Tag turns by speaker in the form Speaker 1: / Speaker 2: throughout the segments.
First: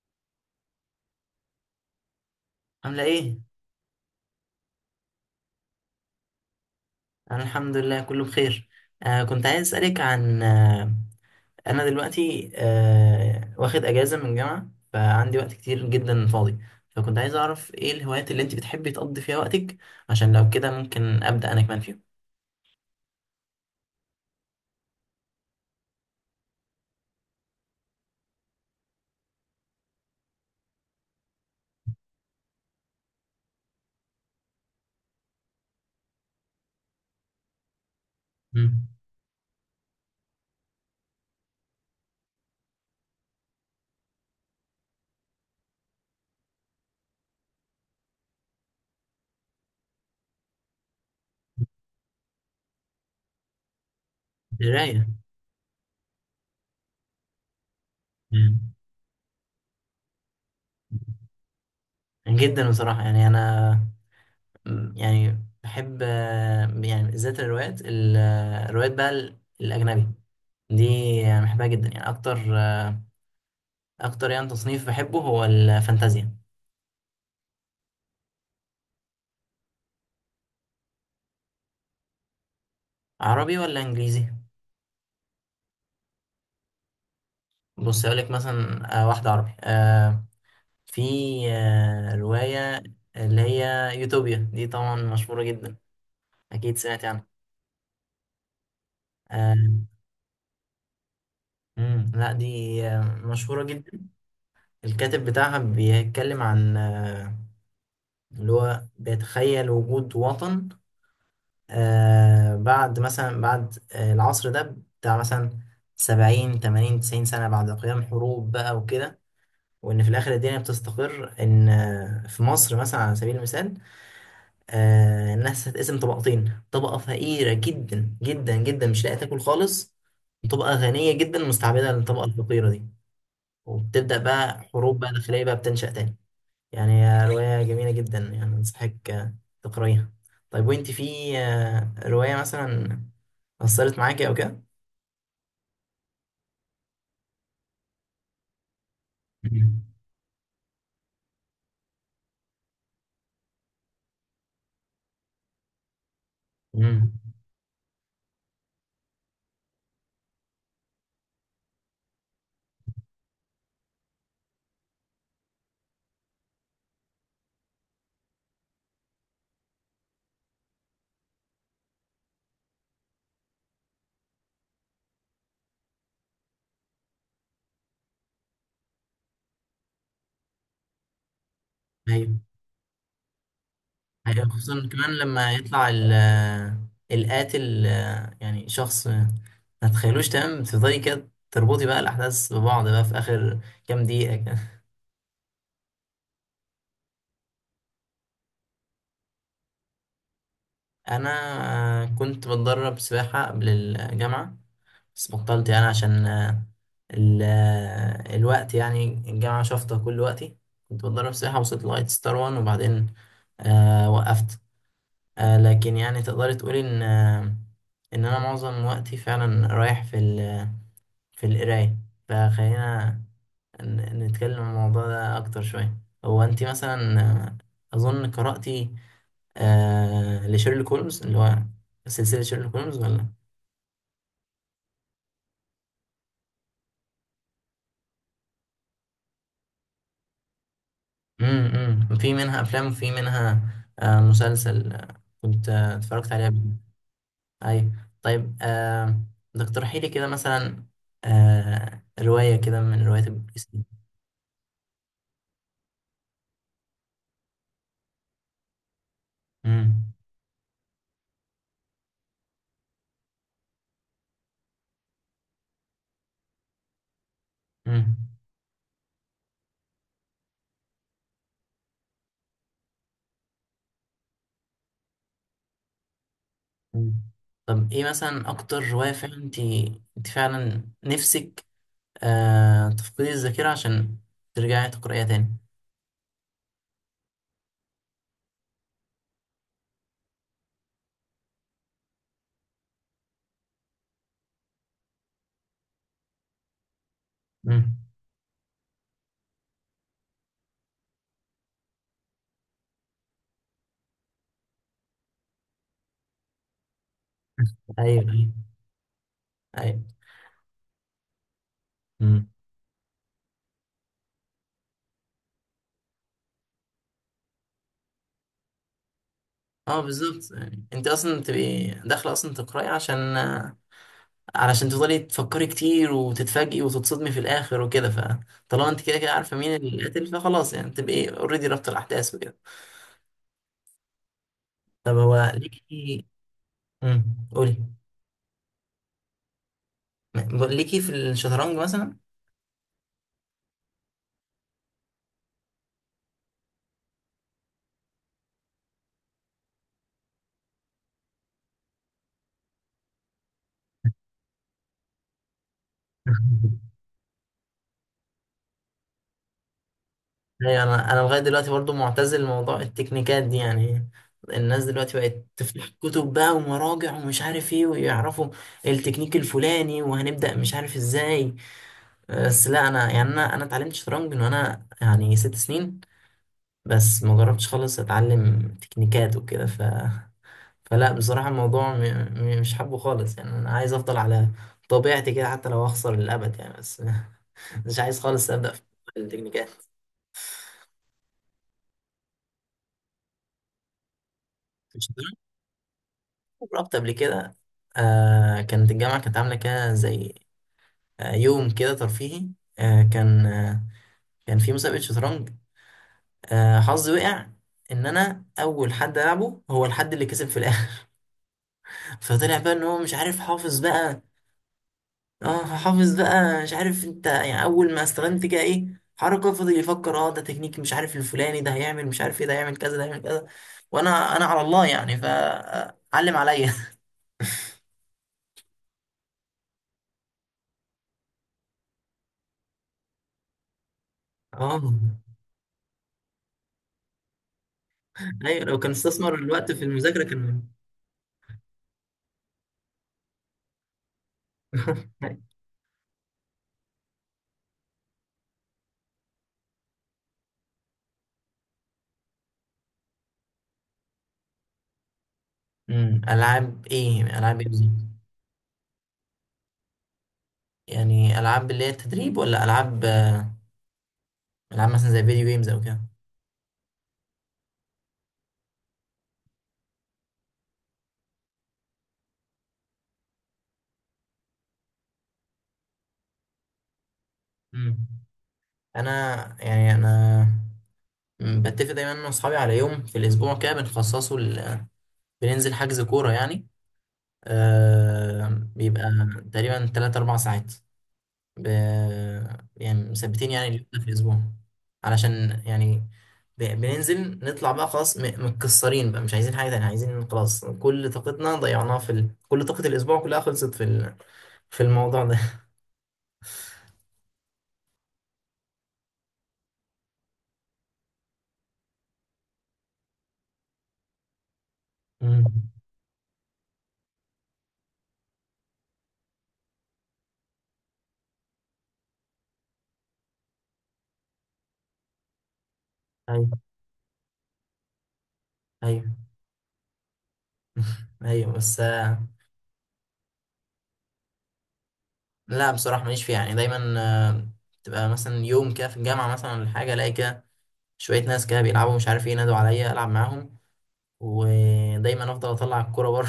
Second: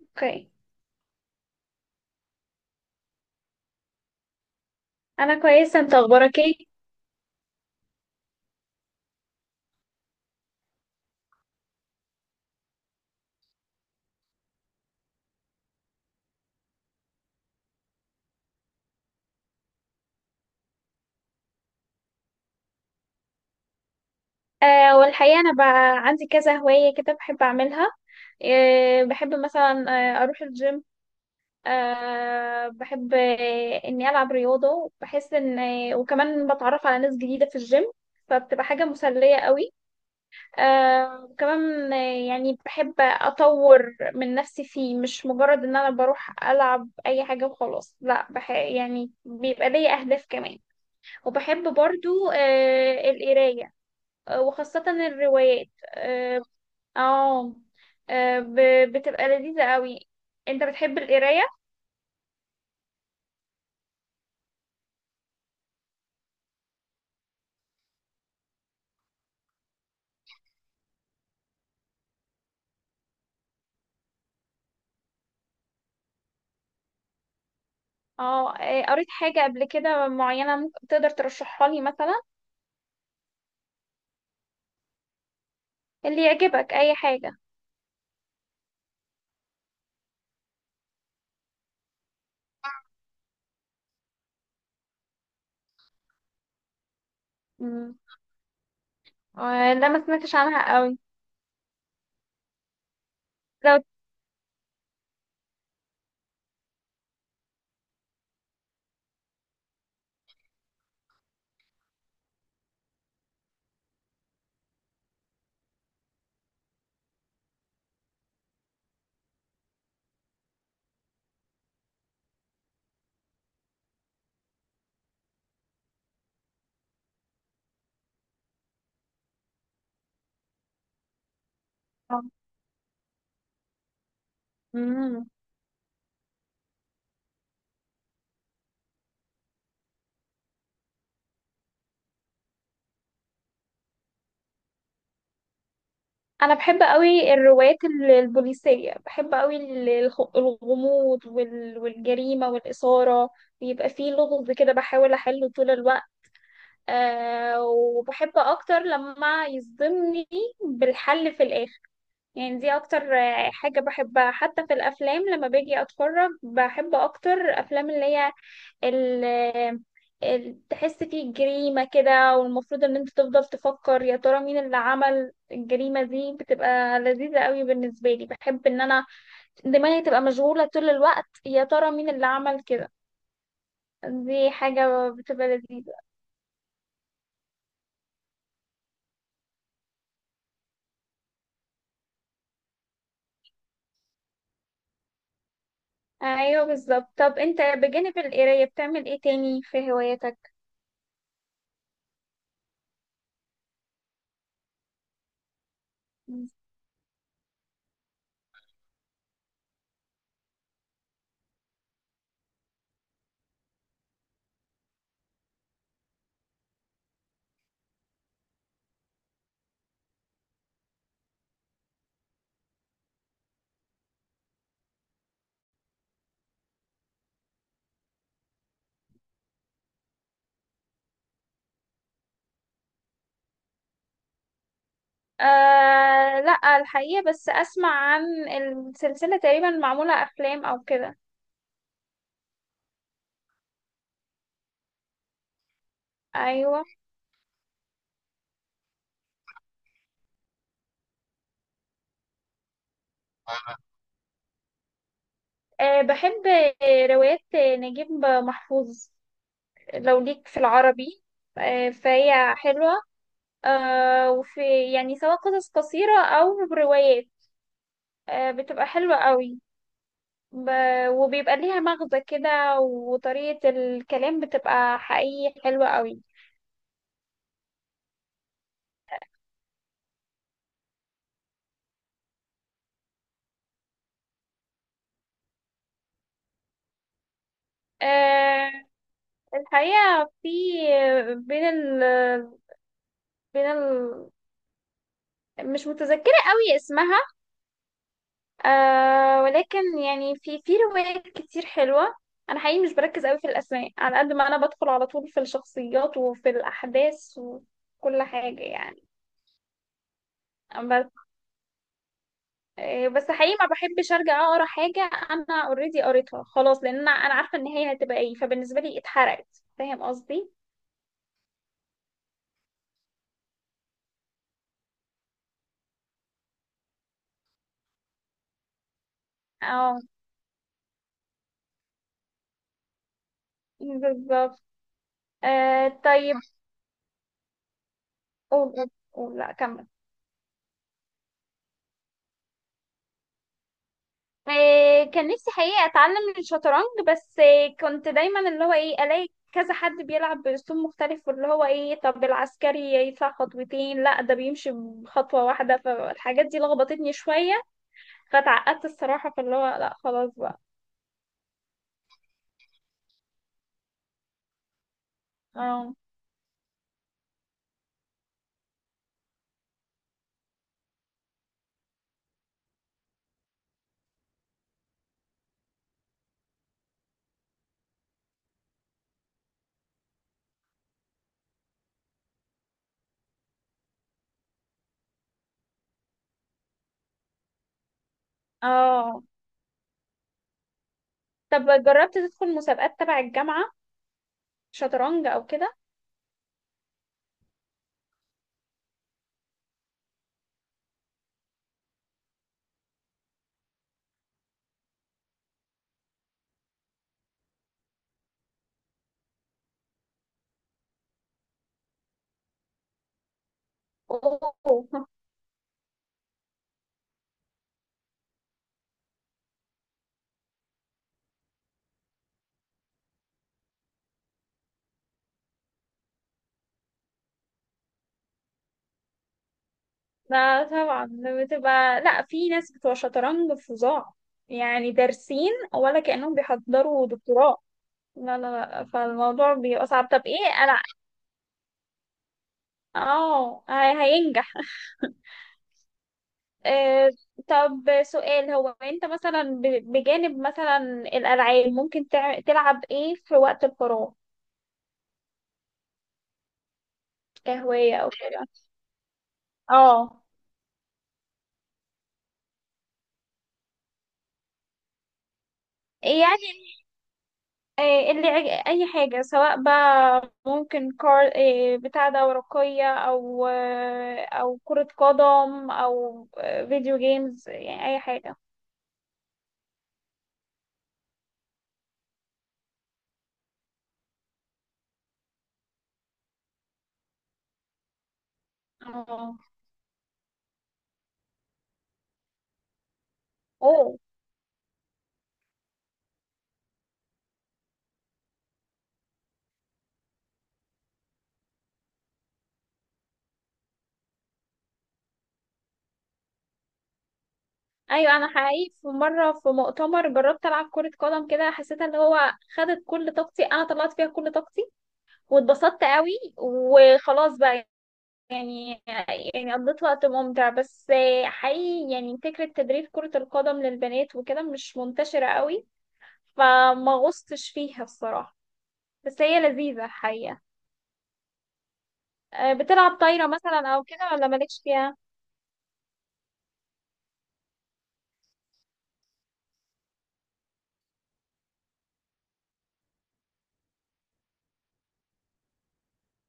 Speaker 1: اوكي.
Speaker 2: عاملة ايه؟
Speaker 1: انا كويسه. انت اخبارك ايه؟
Speaker 2: أنا الحمد لله كله بخير. كنت عايز أسألك عن أنا دلوقتي واخد أجازة من الجامعة، فعندي وقت كتير جدا فاضي. فكنت عايز أعرف ايه الهوايات اللي انت بتحبي تقضي فيها وقتك، عشان لو كده ممكن أبدأ أنا كمان فيهم.
Speaker 1: والحقيقه انا بقى عندي كذا هوايه كده بحب اعملها. بحب مثلا اروح الجيم. بحب اني العب رياضه، بحس ان وكمان بتعرف على ناس جديده في الجيم، فبتبقى حاجه
Speaker 2: مم.
Speaker 1: مسليه قوي. آه وكمان آه يعني بحب اطور من نفسي فيه، مش مجرد ان انا بروح العب اي حاجه وخلاص، لا، يعني بيبقى ليا اهداف كمان. وبحب برضو القرايه، وخاصة
Speaker 2: قراية.
Speaker 1: الروايات. اه. آه،
Speaker 2: مم.
Speaker 1: بتبقى لذيذة قوي. انت بتحب القراية؟
Speaker 2: جدا بصراحة، يعني أنا يعني بحب يعني بالذات الروايات الروايات بقى الأجنبي دي. يعني بحبها جدا، يعني أكتر أكتر يعني تصنيف بحبه هو الفانتازيا.
Speaker 1: اه. قريت حاجة قبل كده معينة ممكن تقدر ترشحها لي مثلا؟
Speaker 2: عربي ولا انجليزي؟
Speaker 1: اللي يعجبك، اي حاجة.
Speaker 2: بص اقول لك مثلا، واحده عربي. في روايه اللي هي يوتوبيا، دي طبعا مشهوره جدا، اكيد سمعت عنها.
Speaker 1: مم.
Speaker 2: آه
Speaker 1: لا، ما سمعتش عنها قوي.
Speaker 2: لا، دي مشهوره
Speaker 1: لو.
Speaker 2: جدا. الكاتب بتاعها بيتكلم عن اللي هو بيتخيل وجود وطن بعد مثلا، بعد العصر ده بتاع مثلا 70 80 90 سنة بعد قيام حروب بقى وكده. وان في الاخر الدنيا بتستقر ان في مصر مثلا على سبيل المثال، الناس هتقسم طبقتين، طبقه فقيره جدا جدا جدا مش لاقيه تاكل خالص، وطبقه غنيه جدا مستعبده
Speaker 1: آه.
Speaker 2: للطبقه الفقيره دي. وبتبدا بقى حروب بقى
Speaker 1: مم.
Speaker 2: داخليه بقى بتنشا تاني. يعني هي روايه جميله جدا، يعني انصحك تقريها. طيب وانت في روايه مثلا اثرت معاكي او كده؟
Speaker 1: انا بحب قوي الروايات البوليسية، بحب قوي
Speaker 2: مم.
Speaker 1: الغموض والجريمة والإثارة. بيبقى فيه لغز كده، بحاول احله طول الوقت.
Speaker 2: مم.
Speaker 1: وبحب اكتر لما يصدمني بالحل في الاخر. يعني دي اكتر حاجة بحبها، حتى في الافلام لما باجي اتفرج بحب اكتر افلام اللي هي ال- تحس فيه جريمة كده، والمفروض ان انت تفضل تفكر يا ترى مين اللي عمل الجريمة دي. بتبقى لذيذة قوي بالنسبة لي، بحب ان انا دماغي تبقى مشغولة طول الوقت، يا ترى مين اللي
Speaker 2: ايوه.
Speaker 1: عمل كده.
Speaker 2: أيوة،
Speaker 1: دي
Speaker 2: خصوصا
Speaker 1: حاجة
Speaker 2: كمان
Speaker 1: بتبقى
Speaker 2: لما يطلع
Speaker 1: لذيذة.
Speaker 2: القاتل يعني شخص ما تتخيلوش، تمام، تفضلي كده تربطي بقى الأحداث ببعض بقى في آخر كام دقيقة كده.
Speaker 1: ايوه بالظبط. طب انت بجانب القرايه بتعمل ايه تاني في هواياتك؟
Speaker 2: أنا كنت بتدرب سباحة قبل الجامعة، بس بطلت يعني عشان الوقت يعني، الجامعة شافطة كل وقتي. كنت بتدرب سباحة وصلت لغاية ستار وان وبعدين وقفت. لكن يعني تقدري تقولي إن إن أنا معظم وقتي فعلا رايح في القراية. فخلينا نتكلم عن الموضوع ده أكتر شوية. هو أنت مثلا أظن قرأتي لشيرلوك هولمز، اللي هو سلسلة شيرلوك هولمز، ولا؟
Speaker 1: لا، الحقيقه بس اسمع عن السلسله، تقريبا معموله افلام او كده.
Speaker 2: في منها أفلام وفي منها مسلسل، كنت اتفرجت عليها قبل كده.
Speaker 1: ايوه.
Speaker 2: أيوة. طيب تقترحي لي كده مثلا رواية كده من روايات البوليس دي.
Speaker 1: بحب روايات نجيب محفوظ
Speaker 2: امم.
Speaker 1: لو ليك في العربي، فهي حلوه، وفي يعني سواء قصص قصيره او روايات،
Speaker 2: امم.
Speaker 1: بتبقى حلوه قوي. ب... وبيبقى ليها مغزى كده، وطريقه الكلام بتبقى حقيقي حلوه قوي.
Speaker 2: طب ايه مثلا اكتر رواية فعلا انت فعلا نفسك تفقد الذاكرة عشان ترجعي تقرأيها تاني؟
Speaker 1: آه، الحقيقة في بين ال بين ال مش متذكرة قوي اسمها.
Speaker 2: مم.
Speaker 1: ولكن يعني في روايات كتير حلوة. أنا حقيقي مش بركز قوي في الأسماء، على قد ما أنا بدخل على طول في الشخصيات وفي الأحداث
Speaker 2: أيوه،
Speaker 1: وكل
Speaker 2: أيوه،
Speaker 1: حاجة يعني.
Speaker 2: أيوه.
Speaker 1: بس
Speaker 2: امم
Speaker 1: بس حقيقي ما بحبش أرجع أقرأ حاجة أنا أوريدي قريتها خلاص، لأن أنا عارفة النهاية هتبقى إيه، فبالنسبة لي اتحرقت.
Speaker 2: اه،
Speaker 1: فاهم قصدي؟
Speaker 2: بالظبط، يعني انت اصلا بتبقي داخله اصلا تقراي عشان علشان تفضلي تفكري كتير وتتفاجئي وتتصدمي في الاخر وكده. فطالما انت كده كده عارفه مين
Speaker 1: اه
Speaker 2: اللي قاتل، فخلاص يعني تبقي اوريدي رابطه الاحداث وكده.
Speaker 1: بالظبط.
Speaker 2: طب هو ليكي
Speaker 1: طيب.
Speaker 2: قولي
Speaker 1: قول قول قول، لا كمل.
Speaker 2: ليكي في الشطرنج مثلا؟
Speaker 1: كان نفسي حقيقة أتعلم الشطرنج، بس كنت دايما اللي هو إيه ألاقي كذا حد بيلعب بأسلوب مختلف، واللي هو إيه طب العسكري يدفع خطوتين، لا ده بيمشي بخطوة واحدة، فالحاجات دي لخبطتني شوية فاتعقدت الصراحة، فاللي هو لا خلاص بقى.
Speaker 2: ايوه، انا لغايه دلوقتي برضو معتزل لموضوع التكنيكات دي. يعني الناس دلوقتي بقت تفتح
Speaker 1: اه.
Speaker 2: كتب بقى ومراجع ومش عارف ايه، ويعرفوا التكنيك الفلاني، وهنبدا مش عارف ازاي. بس لا انا يعني انا اتعلمت شطرنج من وانا يعني 6 سنين، بس ما جربتش خالص اتعلم تكنيكات وكده. فلا بصراحه الموضوع مش حابه خالص، يعني انا عايز افضل على طبيعتي كده، حتى لو اخسر للابد، يعني بس مش عايز خالص ابدا في
Speaker 1: اه.
Speaker 2: التكنيكات.
Speaker 1: طب جربت تدخل مسابقات تبع الجامعة شطرنج أو كده؟
Speaker 2: رحت قبل كده، كانت الجامعة كانت عاملة كده زي يوم كده ترفيهي. كان كان في مسابقة شطرنج. حظي وقع إن أنا أول حد ألعبه هو الحد اللي كسب في الآخر. فطلع بقى إن هو مش عارف، حافظ بقى.
Speaker 1: أوه.
Speaker 2: اه، حافظ بقى، مش عارف انت، يعني أول ما استخدمت كده إيه حركة فضل يفكر، اه ده تكنيك مش عارف الفلاني، ده هيعمل مش عارف ايه، ده هيعمل كذا، ده هيعمل كذا. وأنا على الله يعني، فعلم عليا.
Speaker 1: لا طبعا. بتبقى، لا، في ناس بتوع شطرنج فظاع
Speaker 2: اه.
Speaker 1: يعني دارسين، ولا كأنهم بيحضروا دكتوراه. لا لا
Speaker 2: ايوه لو
Speaker 1: لا،
Speaker 2: كان استثمر
Speaker 1: فالموضوع
Speaker 2: الوقت في
Speaker 1: بيبقى صعب. طب
Speaker 2: المذاكرة كان.
Speaker 1: ايه انا. اه هينجح. آه طب سؤال. هو انت مثلا بجانب مثلا الألعاب، ممكن تلعب ايه في وقت الفراغ
Speaker 2: العاب ايه، العاب ايه بالظبط؟
Speaker 1: كهواية او كده؟ اه
Speaker 2: يعني العاب اللي هي التدريب ولا العاب؟ العاب مثلا زي فيديو جيمز او كده؟
Speaker 1: يعني. إيه اللي اي حاجه، سواء بقى ممكن كار إيه بتاع ده ورقيه او او كره قدم او فيديو جيمز، يعني اي
Speaker 2: أمم.
Speaker 1: حاجه.
Speaker 2: انا يعني انا بتفق دايما انا واصحابي على يوم في الاسبوع كده بنخصصه بننزل حجز كورة يعني. آه بيبقى
Speaker 1: اه.
Speaker 2: تقريبا 3 4 ساعات، ب... يعني مثبتين، يعني اه اليوم
Speaker 1: اوه.
Speaker 2: ده في الأسبوع علشان يعني بننزل نطلع بقى خلاص متكسرين بقى، مش عايزين حاجة تانية، عايزين خلاص، كل طاقتنا ضيعناها في كل طاقة الأسبوع كلها خلصت في في الموضوع ده.
Speaker 1: ايوه. انا حقيقي في مره في مؤتمر جربت العب كره قدم كده، حسيت اللي هو خدت كل طاقتي، انا طلعت فيها كل طاقتي
Speaker 2: مم.
Speaker 1: واتبسطت قوي، وخلاص بقى يعني. قضيت وقت ممتع، بس حقيقي يعني فكره تدريب كره القدم للبنات وكده مش منتشره قوي،
Speaker 2: أيوه،
Speaker 1: فما غصتش فيها الصراحة،
Speaker 2: أيوه.
Speaker 1: بس هي لذيذة حقيقة.
Speaker 2: أيوه بس
Speaker 1: بتلعب طايرة مثلا أو كده ولا مالكش فيها؟
Speaker 2: لا بصراحة ماليش فيها، يعني دايما آه، تبقى مثلا يوم كده في الجامعة مثلا ولا حاجة، ألاقي كده شوية ناس كده بيلعبوا مش عارف ايه، نادوا عليا ألعب معاهم، ودايما أفضل أطلع الكورة بره.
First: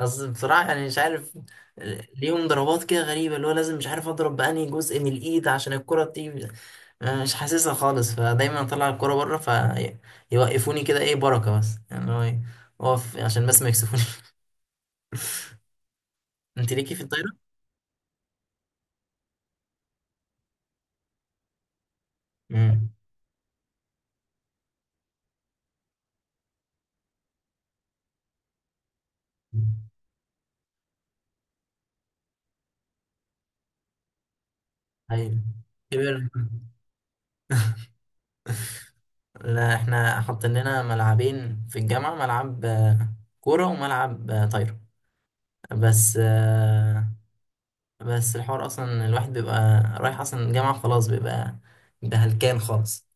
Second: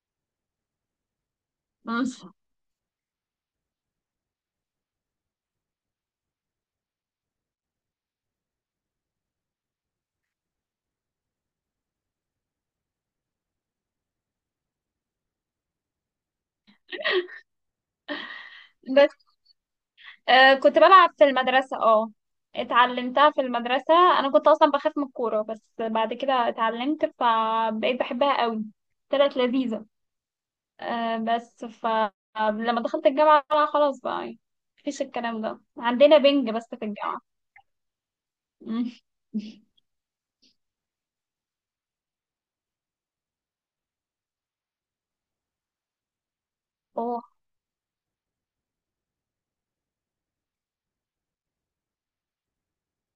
Speaker 2: اصل بصراحة يعني مش عارف
Speaker 1: مم.
Speaker 2: ليهم ضربات كده غريبة اللي هو لازم مش عارف اضرب بأنهي جزء من الايد عشان الكرة تيجي. أنا مش حاسسها خالص، فدايما اطلع الكرة بره، فيوقفوني كده ايه بركة، بس يعني هو إيه، اقف عشان بس ما يكسفوني. انت ليكي في الطايرة؟
Speaker 1: بس كنت بلعب في المدرسة. اه،
Speaker 2: امم
Speaker 1: اتعلمتها في المدرسة، أنا كنت أصلا بخاف من الكورة، بس بعد كده اتعلمت فبقيت بحبها قوي، طلعت لذيذة. بس فلما دخلت الجامعة بقى خلاص بقى يعني، مفيش الكلام
Speaker 2: ايوه،
Speaker 1: ده عندنا،
Speaker 2: كبير.
Speaker 1: بنج بس في الجامعة. مم.
Speaker 2: لا احنا حاطين لنا ملعبين في الجامعة، ملعب كورة وملعب طايرة، بس بس الحوار اصلا الواحد بيبقى رايح اصلا الجامعة خلاص، بيبقى ده هلكان خالص.